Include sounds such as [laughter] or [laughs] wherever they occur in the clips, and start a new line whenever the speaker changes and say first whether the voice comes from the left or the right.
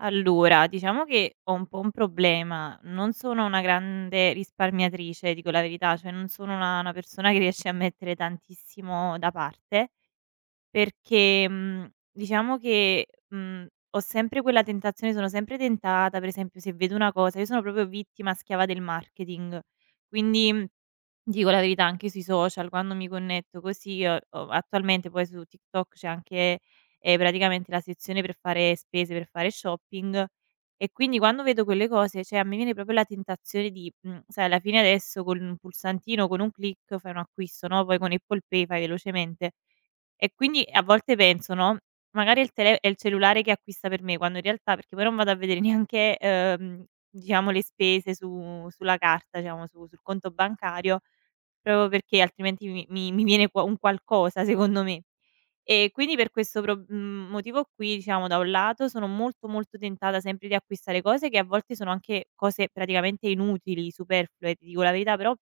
right: Allora, diciamo che ho un po' un problema. Non sono una grande risparmiatrice, dico la verità, cioè non sono una persona che riesce a mettere tantissimo da parte, perché, diciamo che, ho sempre quella tentazione, sono sempre tentata. Per esempio, se vedo una cosa, io sono proprio vittima, schiava del marketing, quindi, dico la verità. Anche sui social, quando mi connetto così, o attualmente poi su TikTok c'è anche, praticamente, la sezione per fare spese, per fare shopping, e quindi quando vedo quelle cose, cioè a me viene proprio la tentazione di, sai, alla fine adesso con un pulsantino, con un click fai un acquisto, no, poi con Apple Pay fai velocemente. E quindi a volte penso, no, magari il tele è il cellulare che acquista per me, quando in realtà perché poi non vado a vedere [laughs] neanche, diciamo, le spese su sulla carta, diciamo su sul conto bancario, proprio perché altrimenti mi viene qua un qualcosa secondo me. E quindi per questo motivo qui, diciamo, da un lato sono molto, molto tentata sempre di acquistare cose che a volte sono anche cose praticamente inutili, superflue, ti dico la verità, però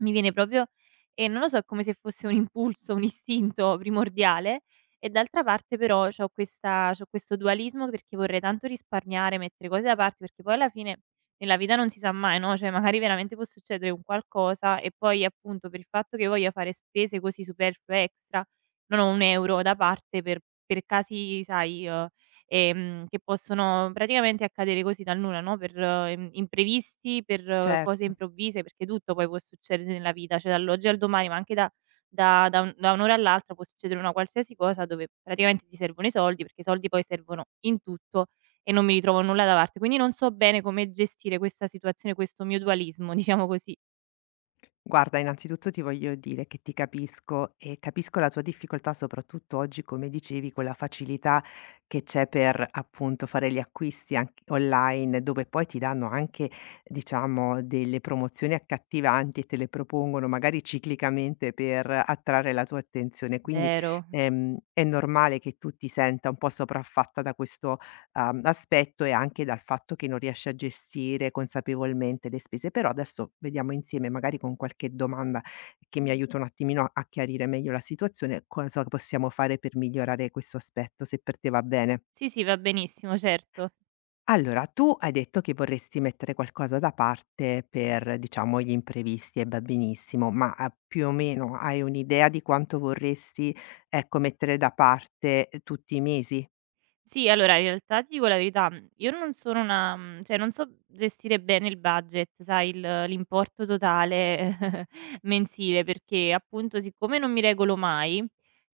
right: mi viene proprio, non lo so, è come se fosse un impulso, un istinto primordiale. E d'altra parte, però, c'ho questo dualismo, perché vorrei tanto risparmiare, mettere cose da parte, perché poi alla fine nella vita non si sa mai, no, cioè magari veramente può succedere un qualcosa, e poi appunto per il fatto che voglia fare spese così superflue, extra, non ho 1 € da parte per casi, sai, che possono praticamente accadere così dal nulla, no, per im imprevisti, per cose
left: Certo.
right: improvvise, perché tutto poi può succedere nella vita, cioè dall'oggi al domani, ma anche da da da un da un'ora all'altra può succedere una qualsiasi cosa dove praticamente ti servono i soldi, perché i soldi poi servono in tutto, e non mi ritrovo nulla da parte. Quindi non so bene come gestire questa situazione, questo mio dualismo, [laughs] diciamo così.
left: Guarda, innanzitutto ti voglio dire che ti capisco e capisco la tua difficoltà, soprattutto oggi, come dicevi, con la facilità che c'è per appunto fare gli acquisti anche online, dove poi ti danno anche, diciamo, delle promozioni accattivanti e te le propongono magari ciclicamente per attrarre la tua attenzione. Quindi
right: Vero.
left: è normale che tu ti senta un po' sopraffatta da questo aspetto e anche dal fatto che non riesce a gestire consapevolmente le spese. Però adesso vediamo insieme, magari con qualche domanda che mi aiuta un attimino a chiarire meglio la situazione, cosa possiamo fare per migliorare questo aspetto, se per te va bene.
right: Sì, sì, va benissimo, certo.
left: Allora, tu hai detto che vorresti mettere qualcosa da parte per, diciamo, gli imprevisti e va benissimo, ma, più o meno hai un'idea di quanto vorresti, ecco, mettere da parte, tutti i mesi?
right: Sì, allora in realtà ti dico la verità, io non sono una, cioè non so gestire bene il budget, sai, il l'importo totale [laughs] mensile, perché appunto, siccome non mi regolo mai,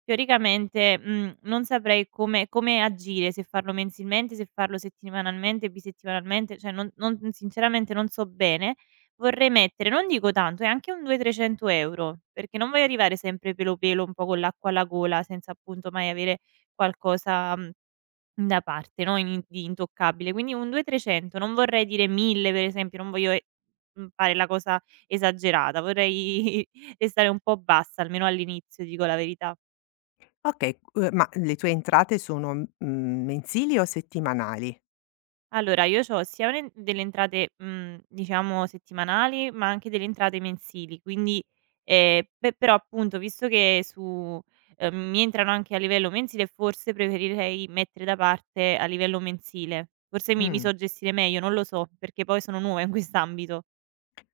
right: teoricamente, non saprei come agire, se farlo mensilmente, se farlo settimanalmente, bisettimanalmente, cioè non, sinceramente, non so bene. Vorrei mettere, non dico tanto, anche un 200, 300 €, perché non voglio arrivare sempre pelo pelo, un po' con l'acqua alla gola, senza appunto mai avere qualcosa, mhmm da parte, no, in di intoccabile. Quindi un 2, 300, non vorrei dire 1000 per esempio, non voglio, fare la cosa esagerata, vorrei [laughs] restare un po' bassa, almeno all'inizio, dico la verità.
left: Okay, ma le tue entrate sono, mensili o settimanali?
right: Allora, io c'ho sia un delle entrate, diciamo settimanali, ma anche delle entrate mensili, quindi, pe però appunto, visto che su, mi entrano anche a livello mensile, forse preferirei mettere da parte a livello mensile. Forse mi
left: Mh.
right: so gestire meglio, non lo so, perché poi sono nuova in quest'ambito.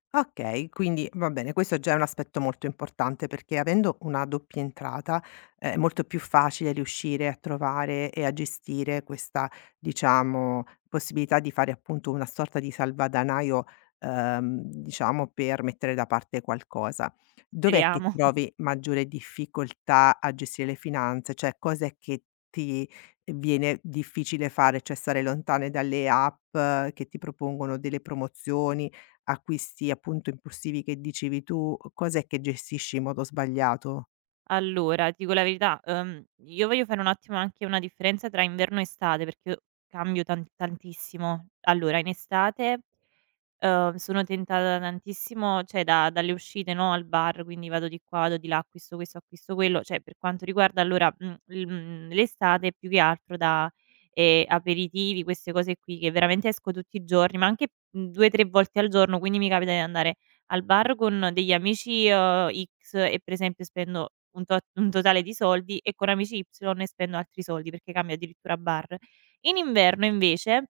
left: Okay, quindi va bene, questo già è un aspetto molto importante perché avendo una doppia entrata è molto più facile riuscire a trovare e a gestire questa, diciamo, possibilità di fare appunto una sorta di salvadanaio, diciamo per mettere da parte qualcosa. Dov'è che
right: Speriamo. [laughs]
left: trovi maggiore difficoltà a gestire le finanze? Cioè cos'è che ti viene difficile fare? Cioè stare lontane dalle app che ti propongono delle promozioni acquisti appunto impulsivi che dicevi tu, cos'è che gestisci in modo sbagliato?
right: Allora, ti dico la verità, io voglio fare un attimo anche una differenza tra inverno e estate, perché io cambio tantissimo. Allora, in estate, sono tentata tantissimo, cioè da dalle uscite, no, al bar, quindi vado di qua, vado di là, acquisto questo, acquisto quello. Cioè per quanto riguarda, allora, l'estate, più che altro da, aperitivi, queste cose qui, che veramente esco tutti i giorni, ma anche, 2, 3 volte al giorno, quindi mi capita di andare al bar con degli amici, X, e per esempio spendo un totale di soldi, e con amici Y ne spendo altri soldi, perché cambio addirittura bar. In inverno invece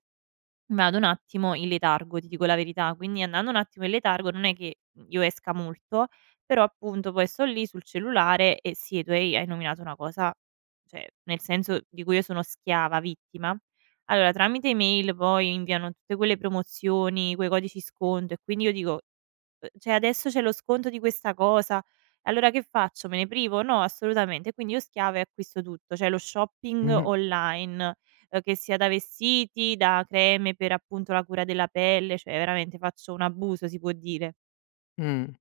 right: vado un attimo in letargo, ti dico la verità. Quindi, andando un attimo in letargo, non è che io esca molto, però appunto poi sto lì sul cellulare, e sì, tu hai nominato una cosa, cioè nel senso di cui io sono schiava, vittima. Allora, tramite email poi inviano tutte quelle promozioni, quei codici sconto, e quindi io dico, cioè adesso c'è lo sconto di questa cosa, allora che faccio? Me ne privo? No, assolutamente. Quindi io schiava, e acquisto tutto, cioè lo
left: [laughs]
right: shopping
left: Mh-mh.
right: online, che sia da vestiti, da creme per appunto la cura della pelle, cioè veramente faccio un abuso, si può dire.
left: Mh.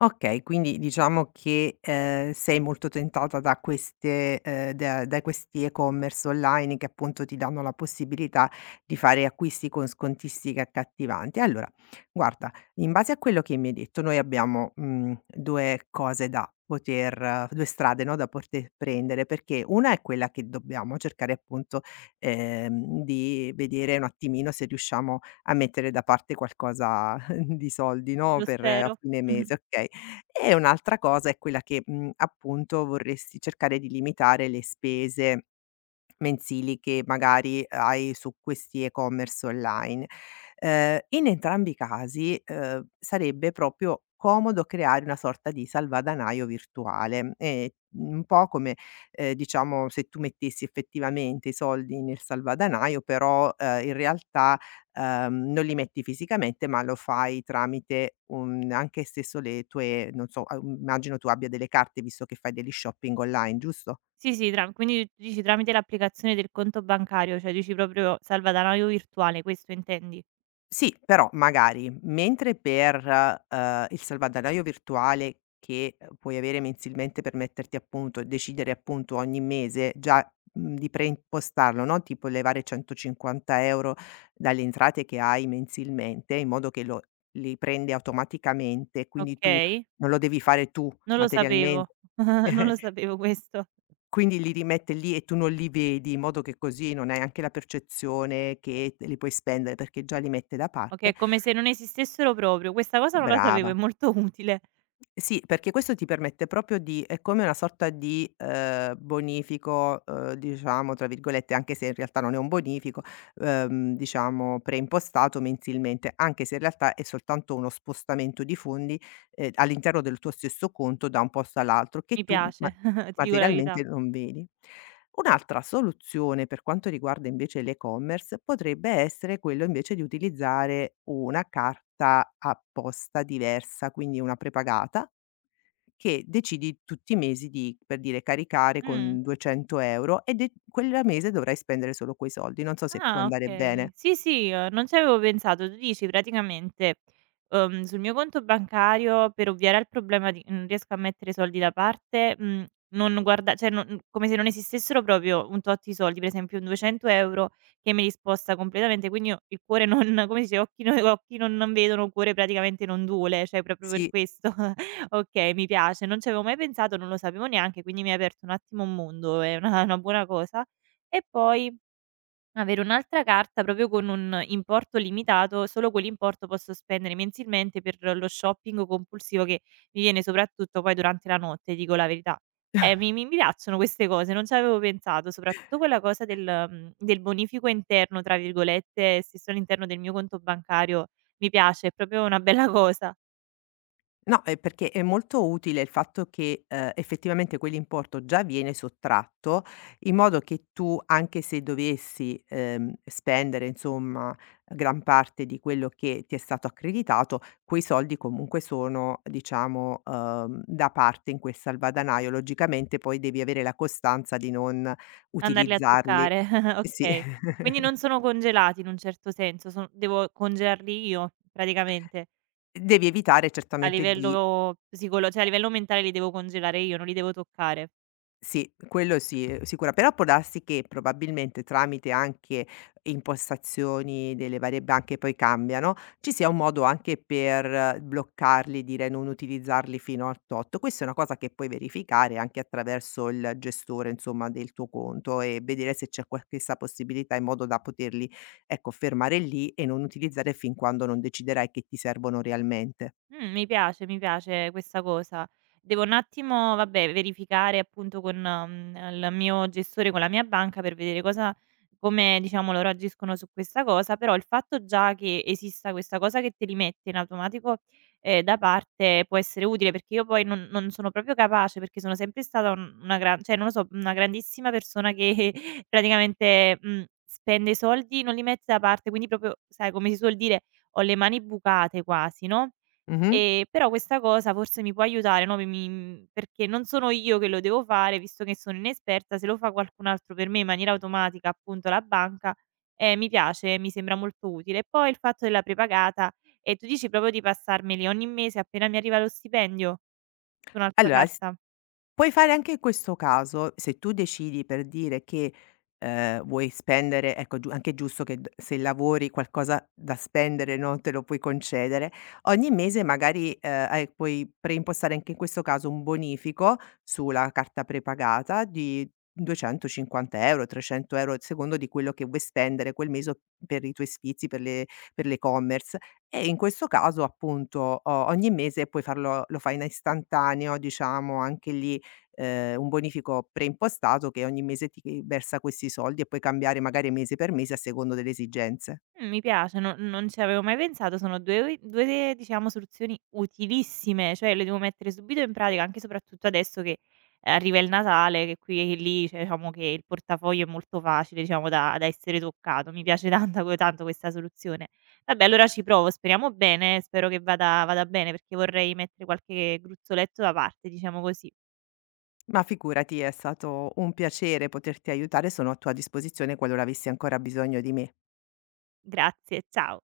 left: Okay, quindi diciamo che, sei molto tentata da queste da questi e-commerce online che appunto ti danno la possibilità di fare acquisti con scontistiche accattivanti. Allora, guarda, in base a quello che mi hai detto noi abbiamo, 2 cose da poter 2 strade, no, da poter prendere, perché una è quella che dobbiamo cercare appunto, di vedere un attimino se riusciamo a mettere da parte qualcosa [laughs] di soldi, no,
right: Lo
left: per a
right: spero.
left: fine
right: [laughs] Mh-mh.
left: mese, okay? E un'altra cosa è quella che, appunto vorresti cercare di limitare le spese mensili che magari hai su questi e-commerce online. In entrambi i casi, sarebbe proprio comodo creare una sorta di salvadanaio virtuale, un po' come, diciamo se tu mettessi effettivamente i soldi nel salvadanaio però, in realtà, non li metti fisicamente ma lo fai tramite un anche stesso le tue non so, a immagino tu abbia delle carte visto che fai degli shopping online, giusto?
right: Sì, sì, tram quindi tu dici tramite l'applicazione del conto bancario, cioè dici proprio salvadanaio virtuale, questo intendi?
left: Sì, però magari mentre per, il salvadanaio virtuale che puoi avere mensilmente per metterti a punto e decidere appunto ogni mese già, di preimpostarlo, no, tipo levare 150 € dalle entrate che hai mensilmente in modo che lo li prende automaticamente, quindi tu
right: Okay,
left: non lo devi fare tu
right: non lo
left: materialmen
right: sapevo, [laughs] non lo
left: [laughs]
right: sapevo questo.
left: quindi li rimette lì e tu non li vedi in modo che così non hai anche la percezione che te li puoi spendere perché già li mette da
right: Okay,
left: parte.
right: è come se non esistessero proprio, questa cosa non la sapevo, è
left: Brava.
right: molto utile.
left: Sì, perché questo ti permette proprio di è come una sorta di, bonifico, diciamo tra virgolette, anche se in realtà non è un bonifico, diciamo preimpostato mensilmente, anche se in realtà è soltanto uno spostamento di fondi, all'interno del tuo stesso conto da un posto all'altro che
right: Mi
left: tu
right: piace, [laughs] ti dico la verità.
left: materialmente non vedi. Un'altra soluzione per quanto riguarda invece l'e-commerce potrebbe essere quello invece di utilizzare una carta apposta diversa, quindi una prepagata che decidi tutti i mesi di, per dire, caricare
right: Mh.
left: con 200 € e de quel mese dovrai spendere solo quei soldi. Non so se può
right: Ah,
left: andare
right: okay.
left: bene.
right: Sì, sì, non ci avevo pensato. Tu dici praticamente, sul mio conto bancario, per ovviare al problema di non riesco a mettere soldi da parte, non guarda, cioè non, come se non esistessero proprio un tot di soldi, per esempio un 200 € che me li sposta completamente, quindi io il cuore non, [laughs] come si dice: "Occhi no, occhi non vedono, cuore praticamente non duole", cioè proprio per
left: Sì.
right: questo. [laughs] Okay, mi piace, non ci avevo mai pensato, non lo sapevo neanche, quindi mi hai aperto un attimo un mondo, è una buona cosa. E poi avere un'altra carta proprio con un importo limitato, solo quell'importo posso spendere mensilmente per lo shopping compulsivo che mi viene soprattutto poi durante la notte, dico la verità. Mi piacciono queste cose, non ci avevo pensato, soprattutto quella cosa del "bonifico interno" tra virgolette, se sono all'interno del mio conto bancario. Mi piace, è proprio una bella cosa
left: No, perché è molto utile il fatto che, effettivamente quell'importo già viene sottratto, in modo che tu, anche se dovessi, spendere insomma gran parte di quello che ti è stato accreditato, quei soldi comunque sono diciamo, da parte in quel salvadanaio. Logicamente poi devi avere la costanza di non
right: andarli a
left: utilizzarli
right: toccare. [laughs]
left: sì,
right: Okay. Quindi
left: [laughs]
right: non sono congelati in un certo senso, son devo congelarli io praticamente?
left: devi evitare
right: A
left: certamente di
right: livello psicolo cioè a livello mentale li devo congelare io, non li devo toccare.
left: Sì, quello sì, sicura però può darsi che probabilmente tramite anche impostazioni delle varie banche poi cambiano, ci sia un modo anche per bloccarli, dire non utilizzarli fino al tot. Questa è una cosa che puoi verificare anche attraverso il gestore, insomma, del tuo conto e vedere se c'è qual questa possibilità in modo da poterli, ecco, fermare lì e non utilizzare fin quando non deciderai che ti servono realmente.
right: Mi piace questa cosa. Devo un attimo, vabbè, verificare appunto con, il mio gestore, con la mia banca, per vedere cosa, come diciamo, loro agiscono su questa cosa, però il fatto già che esista questa cosa che te li mette in automatico, da parte, può essere utile, perché io poi non sono proprio capace, perché sono sempre stata un una gran, cioè non lo so, una grandissima persona che [laughs] praticamente, spende i soldi, non li mette da parte, quindi proprio, sai, come si suol dire, ho le mani bucate quasi, no?
left: Mh-mh.
right: Però questa cosa forse mi può aiutare, no, mi, perché non sono io che lo devo fare, visto che sono inesperta, se lo fa qualcun altro per me in maniera automatica, appunto la banca, mi piace, mi sembra molto utile. E poi il fatto della prepagata, tu dici proprio di passarmeli ogni mese appena mi arriva lo stipendio, su un'altra
left: Allora s
right: carta?
left: Puoi fare anche questo caso, se tu decidi per dire che, vuoi spendere ecco giu anche giusto che d se lavori qualcosa da spendere, no, te lo puoi concedere, ogni mese magari, hai puoi preimpostare anche in questo caso un bonifico sulla carta prepagata di 250 €, 300 € a secondo di quello che vuoi spendere quel mese o per i tuoi sfizi, per le per l'e-commerce. E in questo caso appunto o ogni mese puoi farlo lo fai in istantaneo diciamo anche lì, un bonifico preimpostato che ogni mese ti versa questi soldi e puoi cambiare magari mese per mese a secondo delle esigenze.
right: Mi piace, no, non ci avevo mai pensato, sono 2 ui 2, diciamo, soluzioni utilissime, cioè le devo mettere subito in pratica, anche e soprattutto adesso che, arriva il Natale, che qui e lì, cioè diciamo che il portafoglio è molto facile, diciamo da essere toccato. Mi piace tanta que tanto questa soluzione. Vabbè, allora ci provo, speriamo bene, spero che vada bene, perché vorrei mettere qualche gruzzoletto da parte, diciamo così.
left: Ma figurati, è stato un piacere poterti aiutare, sono a tua disposizione qualora avessi ancora bisogno di me.
right: Grazie, ciao.